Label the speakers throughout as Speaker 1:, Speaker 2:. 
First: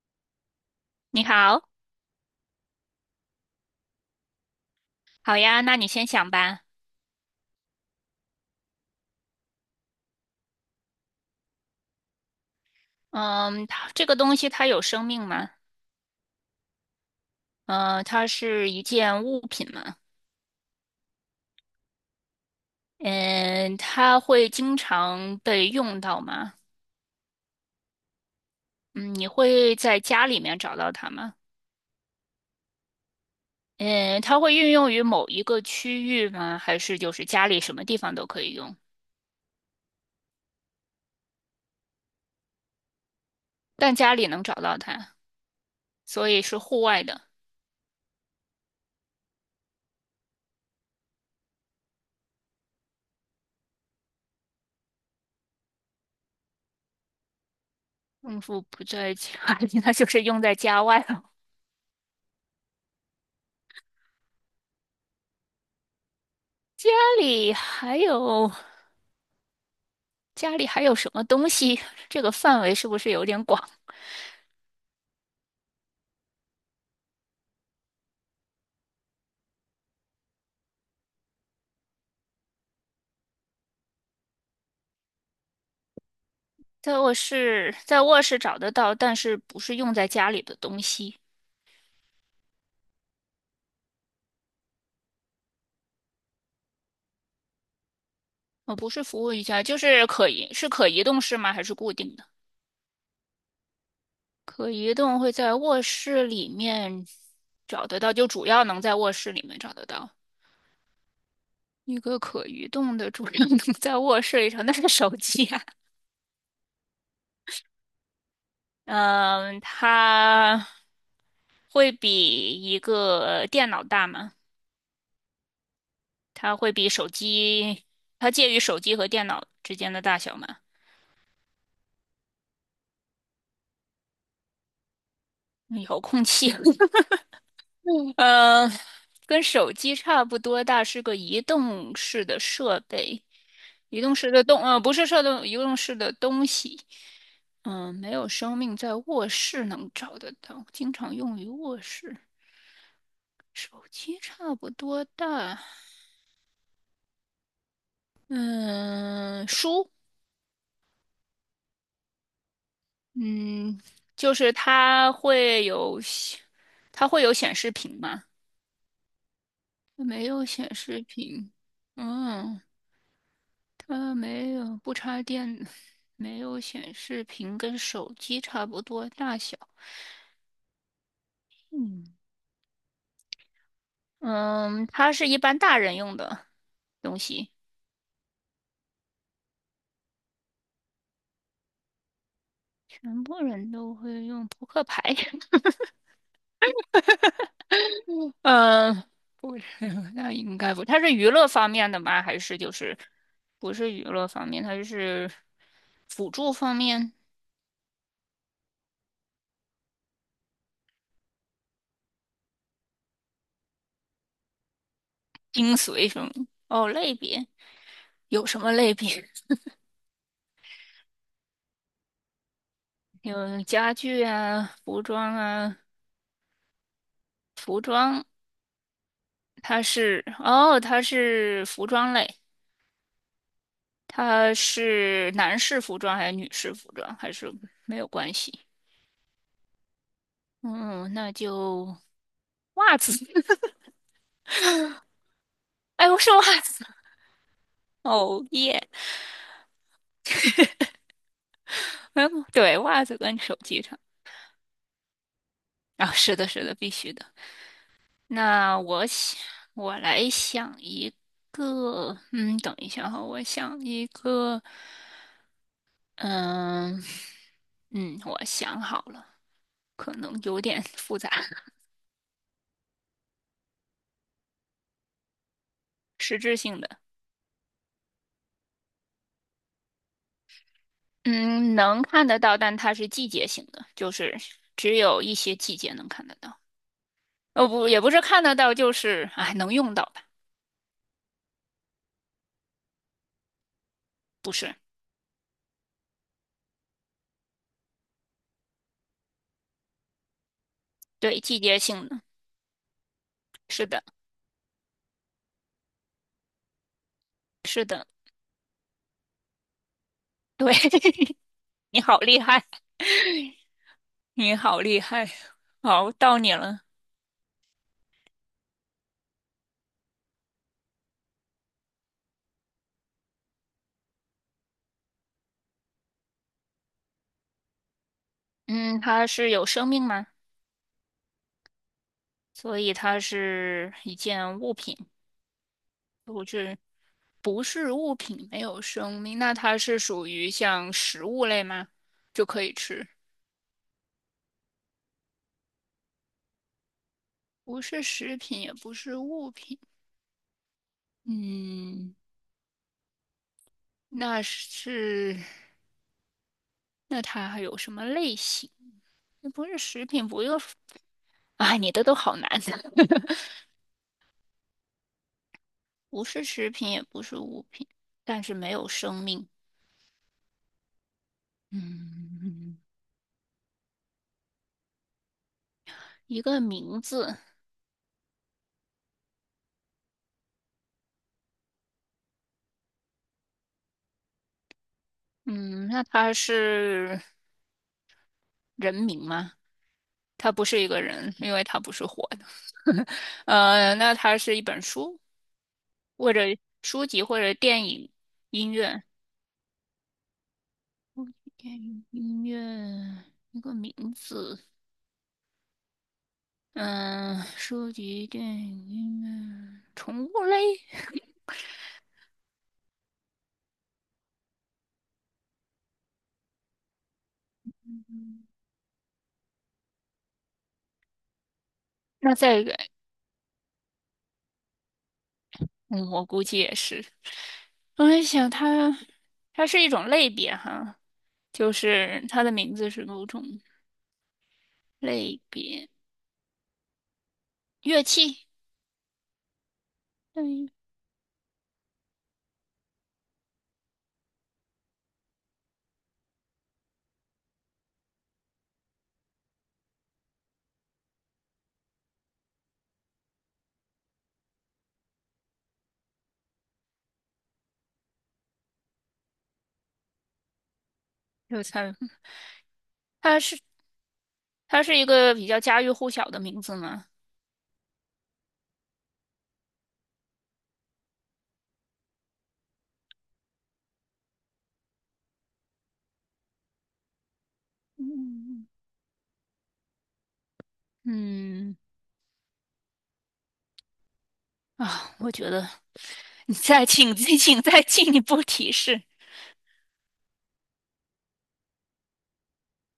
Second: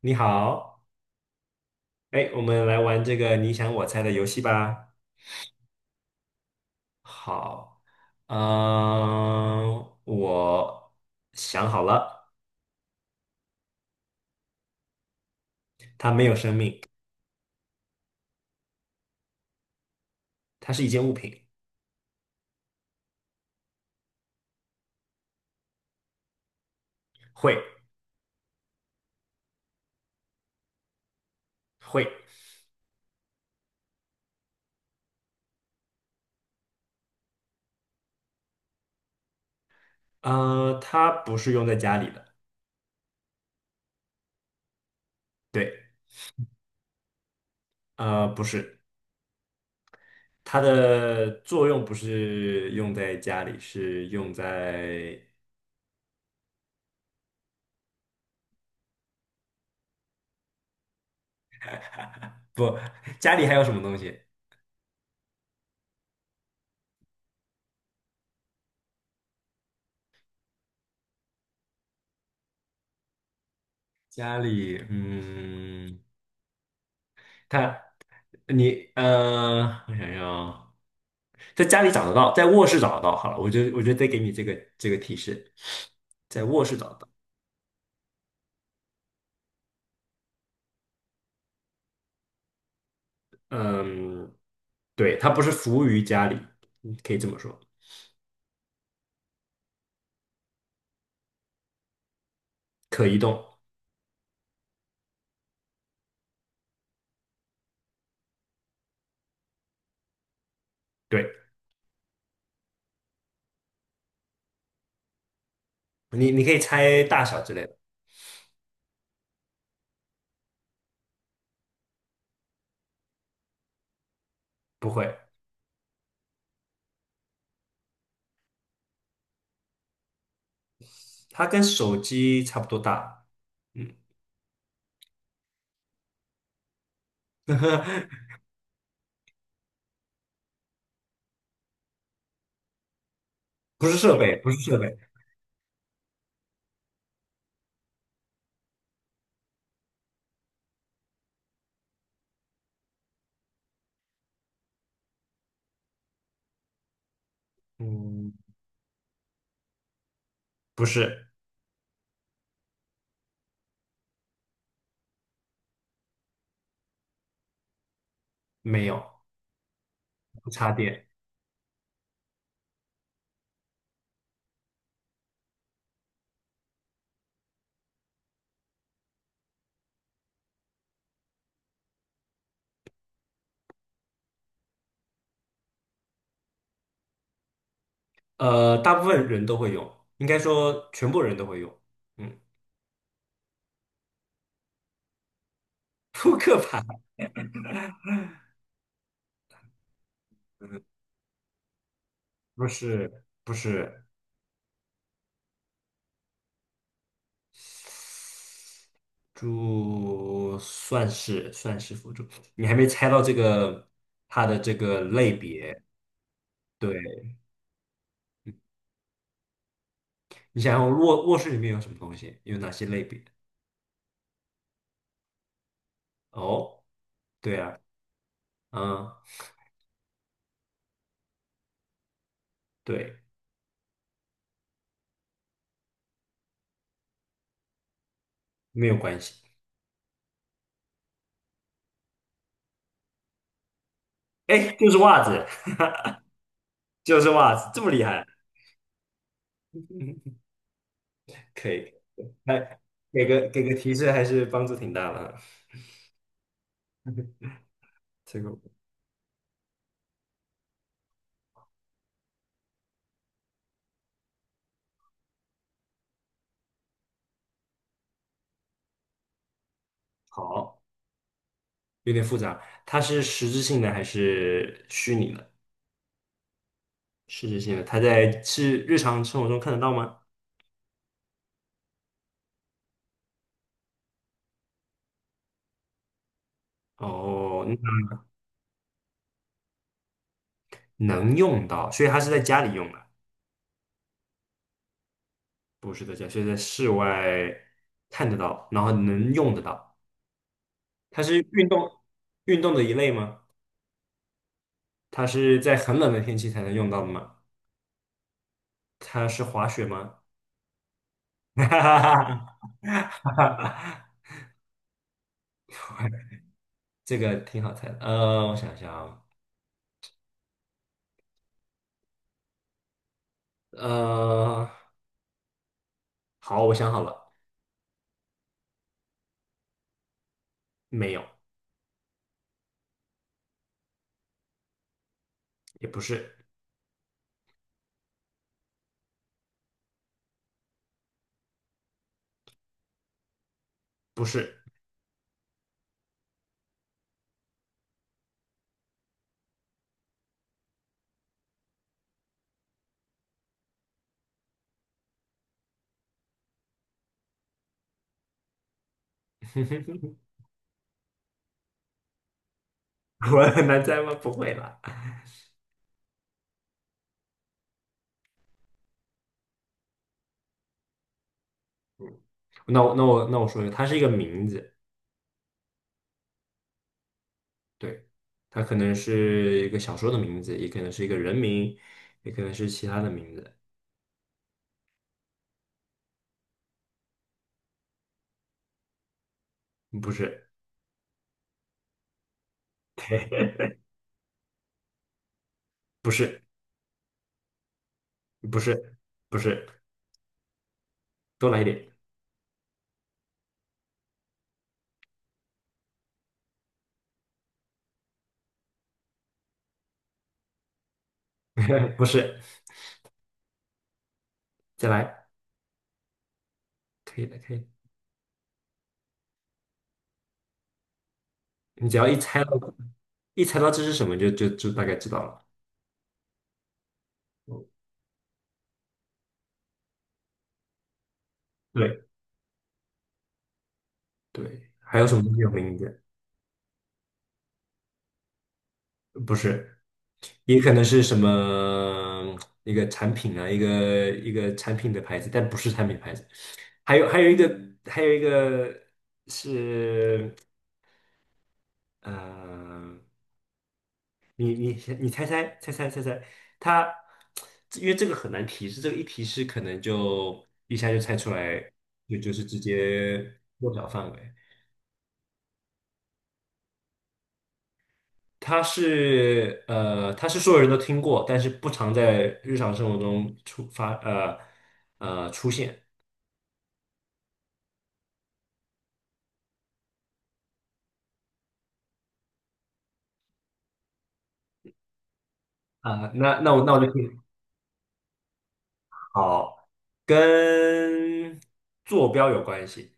Speaker 1: 你好，
Speaker 2: 你好，
Speaker 1: 哎，我们来玩这个你想我猜的游戏吧。
Speaker 2: 好呀，那你先想吧。
Speaker 1: 好，我想好了。
Speaker 2: 嗯，它这个东西它有生命吗？
Speaker 1: 它没有生命。
Speaker 2: 嗯，它是一件物品吗？
Speaker 1: 它是一件物品。
Speaker 2: 嗯，它会经常被用到吗？
Speaker 1: 会
Speaker 2: 嗯，你会在家里面找到它吗？
Speaker 1: 会，
Speaker 2: 嗯，它会运用于某一个区域吗？还是就是家里什么地方都可以用？
Speaker 1: 它不是用在家里的。
Speaker 2: 但家里能找到它，
Speaker 1: 对。
Speaker 2: 所以是户外的。
Speaker 1: 呃，不是，它的作用不是用在家里，是用在。
Speaker 2: 嗯，夫不在家里，那就是用在家外了。
Speaker 1: 不，家里还有什么东西？
Speaker 2: 家里还有。家里还有什么东西？这个范围是不是有点广？
Speaker 1: 家里，嗯。它。你我想要在家里找得到，在卧室找得到。好了，我就得给你这个提示，在卧室找得
Speaker 2: 在
Speaker 1: 到。
Speaker 2: 卧室，在卧室找得到，但是不是用在家里的东西？
Speaker 1: 嗯，对，它不是服务于家里，嗯可以这么说。
Speaker 2: 不是服务于家，就是可移，是可移动式吗？还是固定的？
Speaker 1: 可移动。
Speaker 2: 可移动会在卧室里面找得到，就主要能在卧室里面找得到。
Speaker 1: 对。
Speaker 2: 一个可移动的，主要能在卧室里找，那是手机啊。
Speaker 1: 你你可以猜大小之类的。
Speaker 2: 嗯，它会比一个电脑大吗？
Speaker 1: 不会。
Speaker 2: 它会比手机，它介于手机和电脑之间的大小嘛？
Speaker 1: 它跟手机差不多大。嗯。
Speaker 2: 嗯遥控器，嗯，跟手机差不多大，是个移动式的设备，
Speaker 1: 不是
Speaker 2: 移动
Speaker 1: 设
Speaker 2: 式
Speaker 1: 备，
Speaker 2: 的
Speaker 1: 不是
Speaker 2: 动，
Speaker 1: 设
Speaker 2: 不
Speaker 1: 备。
Speaker 2: 是设动，移动式的东西。嗯，没有生命，在卧室能找得到，经常用于卧室。手机差不多大，
Speaker 1: 嗯。
Speaker 2: 嗯，书，
Speaker 1: 不是。
Speaker 2: 嗯，就是它会有，它会有显示屏吗？
Speaker 1: 没有。
Speaker 2: 没有
Speaker 1: 不插
Speaker 2: 显示
Speaker 1: 电。
Speaker 2: 屏，嗯，它没有不插电，没有显示屏，跟手机差不多大小。嗯嗯，它是一般大人用的东西，
Speaker 1: 大部分人都会用，应该说全部人都会用。嗯。
Speaker 2: 全部人都会用扑克牌。
Speaker 1: 扑克牌。
Speaker 2: 嗯，不是，那应该不，它是娱乐方面的吗？还是
Speaker 1: 不
Speaker 2: 就是
Speaker 1: 是不
Speaker 2: 不是娱
Speaker 1: 是。
Speaker 2: 乐方面，它就是辅助方面，
Speaker 1: 猪算是算是辅助。你还没猜到这个它的这个类
Speaker 2: 精
Speaker 1: 别。
Speaker 2: 髓什么？哦，
Speaker 1: 对。
Speaker 2: 类别有什么类别？
Speaker 1: 你想想卧室里面有什么东西，有哪些类别？
Speaker 2: 有家具啊、服装啊，
Speaker 1: 哦，对啊。
Speaker 2: 服装
Speaker 1: 嗯，
Speaker 2: 它是哦，它是服装类，
Speaker 1: 对。
Speaker 2: 它是男士服装还是女士服装，还是没有关系？
Speaker 1: 没有关系。
Speaker 2: 嗯，那就袜子，
Speaker 1: 哎，就是袜子。
Speaker 2: 哎，我是袜子，
Speaker 1: 就是袜子，这么厉害。
Speaker 2: 哦耶，
Speaker 1: 嗯，可以。
Speaker 2: 嗯，对，
Speaker 1: 哎，
Speaker 2: 袜子
Speaker 1: 给
Speaker 2: 跟
Speaker 1: 个
Speaker 2: 手
Speaker 1: 给个
Speaker 2: 机
Speaker 1: 提
Speaker 2: 上
Speaker 1: 示还是帮助挺大的啊。
Speaker 2: 啊，是的，是的，必须的。
Speaker 1: 这个
Speaker 2: 那我想，我来想一个，嗯，等一下哈，我想一个，嗯嗯，我想好了。可能有
Speaker 1: 好。
Speaker 2: 点 复杂，
Speaker 1: 有点复杂。它是实质性的还是虚拟的？
Speaker 2: 实质性的，
Speaker 1: 实质性的。它在是日常生活中看得到吗？
Speaker 2: 嗯，能看得到，但它是季节性的，就是只有一些季节能看得到。
Speaker 1: 哦，
Speaker 2: 哦，不，
Speaker 1: 那
Speaker 2: 也不是看得到，就是哎，能用到吧？
Speaker 1: 能用到，所以它是在家里用的。
Speaker 2: 不是，
Speaker 1: 不是在家，是在室外看得到，然后能用得到。它
Speaker 2: 对，
Speaker 1: 是
Speaker 2: 季
Speaker 1: 运
Speaker 2: 节
Speaker 1: 动
Speaker 2: 性的，
Speaker 1: 运动的一类吗？
Speaker 2: 是的，
Speaker 1: 它是在很冷的天气才能用到的吗？
Speaker 2: 是的，
Speaker 1: 它是滑雪吗？
Speaker 2: 对，
Speaker 1: 哈
Speaker 2: 你好厉
Speaker 1: 哈
Speaker 2: 害，
Speaker 1: 哈哈哈！
Speaker 2: 你好厉害，好，到你了。
Speaker 1: 这个挺好猜的。我想想啊。呃，好，我想好了。
Speaker 2: 嗯，它是有生命吗？
Speaker 1: 没有。
Speaker 2: 所以它是一件物品。
Speaker 1: 也不是。
Speaker 2: 不是物品，没有生命，那它是属于像食物类吗？就可以吃，
Speaker 1: 不是。
Speaker 2: 不是食品，也不是物品。嗯，那是，那它还有什么类型？也不是食 品，不用，啊，你的都好难的，
Speaker 1: 我很难猜吗？不会啦。
Speaker 2: 不是食品，也不是物品，但是没有生命。嗯，
Speaker 1: 那我说一个，它是一个名字。
Speaker 2: 一个名字。
Speaker 1: 对。它可能是一个小说的名字，也可能是一个人名，也可能是其他的名字。
Speaker 2: 嗯，那它是。人名吗？
Speaker 1: 不是。
Speaker 2: 他不是一个人，因为他不是活的。那它是一本书，
Speaker 1: 不
Speaker 2: 或者
Speaker 1: 是。
Speaker 2: 书籍，或者电影、
Speaker 1: 不
Speaker 2: 音
Speaker 1: 是。
Speaker 2: 乐、
Speaker 1: 不是，多来一
Speaker 2: 电
Speaker 1: 点。
Speaker 2: 影、音乐一个名字。嗯，书籍、电影、音乐、宠物类。
Speaker 1: 不是，再来，可以的，可以。你只要一
Speaker 2: 那
Speaker 1: 猜到，
Speaker 2: 再一个，
Speaker 1: 一猜到这是什么，就大概知道了。
Speaker 2: 嗯，我估计也是。我在想它，它是一种类别哈，就
Speaker 1: 对
Speaker 2: 是它的名字是某种
Speaker 1: 对。还有什么东
Speaker 2: 类
Speaker 1: 西有名
Speaker 2: 别
Speaker 1: 字？
Speaker 2: 乐器。
Speaker 1: 不是。也
Speaker 2: 嗯，
Speaker 1: 可能是什么一个产品啊，一个产品的牌子，但不是产品牌子。还有还有一个是呃，你你你猜，它因为这个很难提示，这个一提示可能就一下就猜出来，
Speaker 2: 有猜，
Speaker 1: 就是直接
Speaker 2: 它
Speaker 1: 缩小范围。
Speaker 2: 它是一个比较家喻户晓的名字嘛。
Speaker 1: 它是它是所有人都听过，但是不常在日常生活中出现。
Speaker 2: 嗯嗯啊，我觉得
Speaker 1: 啊、那那
Speaker 2: 你
Speaker 1: 我那我
Speaker 2: 再
Speaker 1: 就听
Speaker 2: 请 再请再进一步提示，
Speaker 1: 好。跟坐标有关系。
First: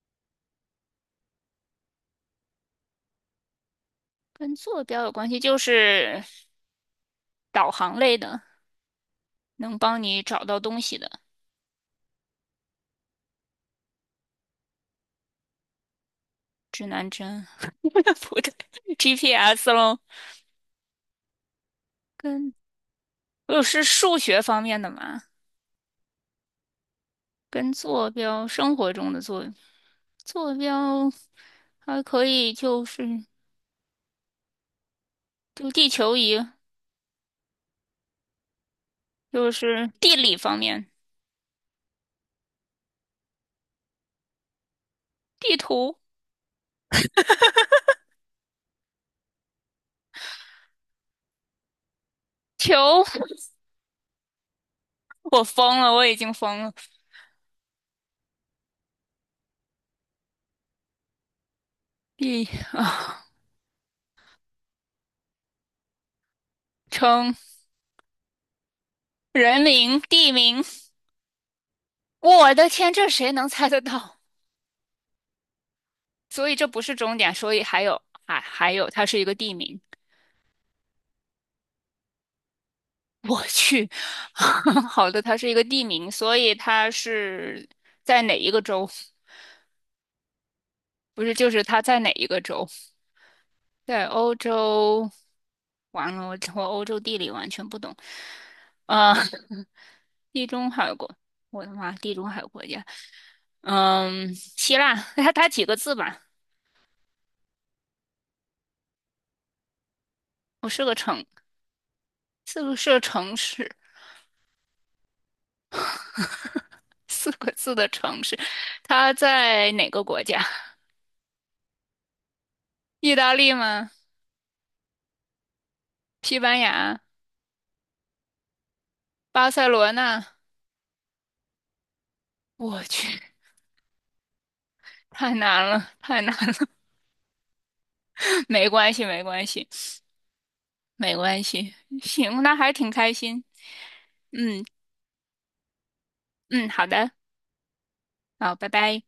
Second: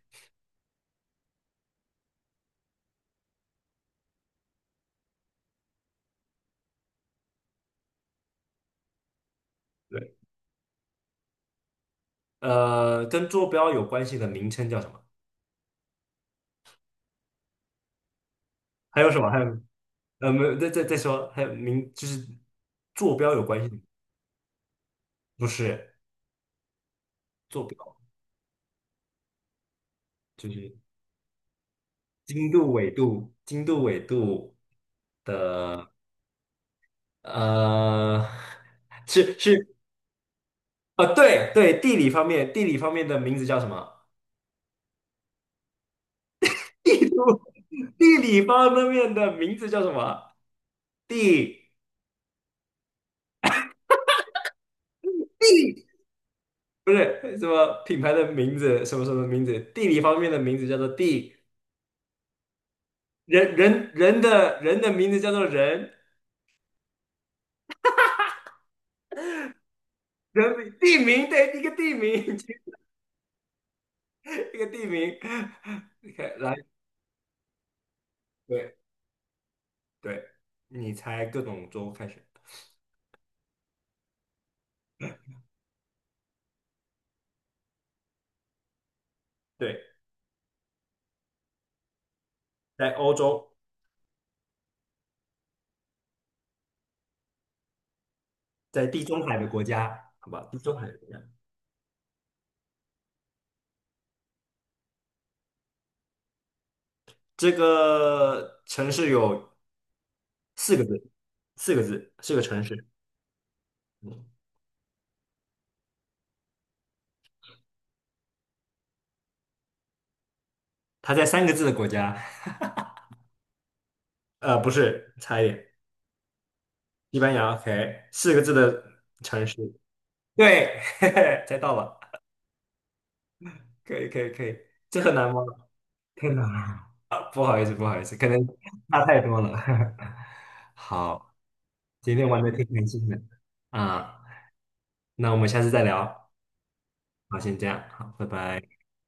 Speaker 2: 跟坐标有关系，就是导航类的，能帮
Speaker 1: 对。
Speaker 2: 你找到东西的
Speaker 1: 呃，跟坐标有关系的名称叫什么？
Speaker 2: 指南针，不对
Speaker 1: 还有什么？还有
Speaker 2: ，GPS 喽。
Speaker 1: 呃，没有，再说，还有名就是
Speaker 2: 跟
Speaker 1: 坐标有关系的。
Speaker 2: 是数学方面的嘛，
Speaker 1: 不是坐
Speaker 2: 跟
Speaker 1: 标，
Speaker 2: 坐标生活中的坐
Speaker 1: 就
Speaker 2: 坐
Speaker 1: 是
Speaker 2: 标还可
Speaker 1: 经
Speaker 2: 以
Speaker 1: 度、
Speaker 2: 就
Speaker 1: 纬
Speaker 2: 是
Speaker 1: 度、经度、纬度。
Speaker 2: 就地球仪，
Speaker 1: 呃，是
Speaker 2: 就
Speaker 1: 是
Speaker 2: 是地理方面。
Speaker 1: 啊，对对，地理方面。地理方面的名字叫什么？
Speaker 2: 地图
Speaker 1: 地图。地理方面的名字叫什么？地。
Speaker 2: 球，我疯
Speaker 1: 地
Speaker 2: 了，我已经疯了。
Speaker 1: 不是什么品牌的名字，什么什么名字？地理方面的名字叫做地，
Speaker 2: 地啊，
Speaker 1: 人的名字叫做人。
Speaker 2: 称人名、地
Speaker 1: 人
Speaker 2: 名，
Speaker 1: 名地名，对，一个地名。
Speaker 2: 我的天，这谁能猜得到？
Speaker 1: 一个地名。OK，
Speaker 2: 所
Speaker 1: 来。
Speaker 2: 以这不是终点，所以还有还还
Speaker 1: 对
Speaker 2: 有，它是一个地名。
Speaker 1: 对，你猜各种州开始。
Speaker 2: 我去，好的，它是一个地名，所以它是在哪一个州？
Speaker 1: 对，
Speaker 2: 不是，就是它在哪一个州？
Speaker 1: 在欧洲，
Speaker 2: 在欧洲。完了，我欧洲地理完全不懂。
Speaker 1: 在地
Speaker 2: 啊，
Speaker 1: 中海的国 家，好
Speaker 2: 地
Speaker 1: 吧，地
Speaker 2: 中
Speaker 1: 中海
Speaker 2: 海
Speaker 1: 的国
Speaker 2: 国，
Speaker 1: 家。
Speaker 2: 我的妈，地中海国家。嗯，希腊，它它几个字吧？
Speaker 1: 这个城市有
Speaker 2: 我
Speaker 1: 四个
Speaker 2: 是个
Speaker 1: 字。
Speaker 2: 城，
Speaker 1: 四个字，四个城
Speaker 2: 四个
Speaker 1: 市。
Speaker 2: 是个城市，
Speaker 1: 嗯。
Speaker 2: 四个字的城市。它在哪个国家？
Speaker 1: 它在三个字的国家。
Speaker 2: 意大利吗？
Speaker 1: 呃，不是，差一点。
Speaker 2: 西班牙？
Speaker 1: 西班牙，OK，四个字的城
Speaker 2: 巴
Speaker 1: 市。
Speaker 2: 塞罗那？
Speaker 1: 对，嘿嘿，猜到了，
Speaker 2: 我去，
Speaker 1: 可以，可以，可以。这很难
Speaker 2: 太
Speaker 1: 吗？
Speaker 2: 难了，太
Speaker 1: 太
Speaker 2: 难
Speaker 1: 难了。
Speaker 2: 了。
Speaker 1: 啊不好意思，不好意思，可能
Speaker 2: 没关
Speaker 1: 差
Speaker 2: 系，
Speaker 1: 太
Speaker 2: 没
Speaker 1: 多
Speaker 2: 关
Speaker 1: 了。
Speaker 2: 系，没
Speaker 1: 好，
Speaker 2: 关系。
Speaker 1: 今天玩
Speaker 2: 行，
Speaker 1: 的
Speaker 2: 那
Speaker 1: 挺
Speaker 2: 还
Speaker 1: 开
Speaker 2: 挺
Speaker 1: 心
Speaker 2: 开
Speaker 1: 的
Speaker 2: 心。
Speaker 1: 啊。那我们下次再聊。
Speaker 2: 嗯，好的，
Speaker 1: 好，先这样，好，拜
Speaker 2: 好，拜
Speaker 1: 拜。
Speaker 2: 拜。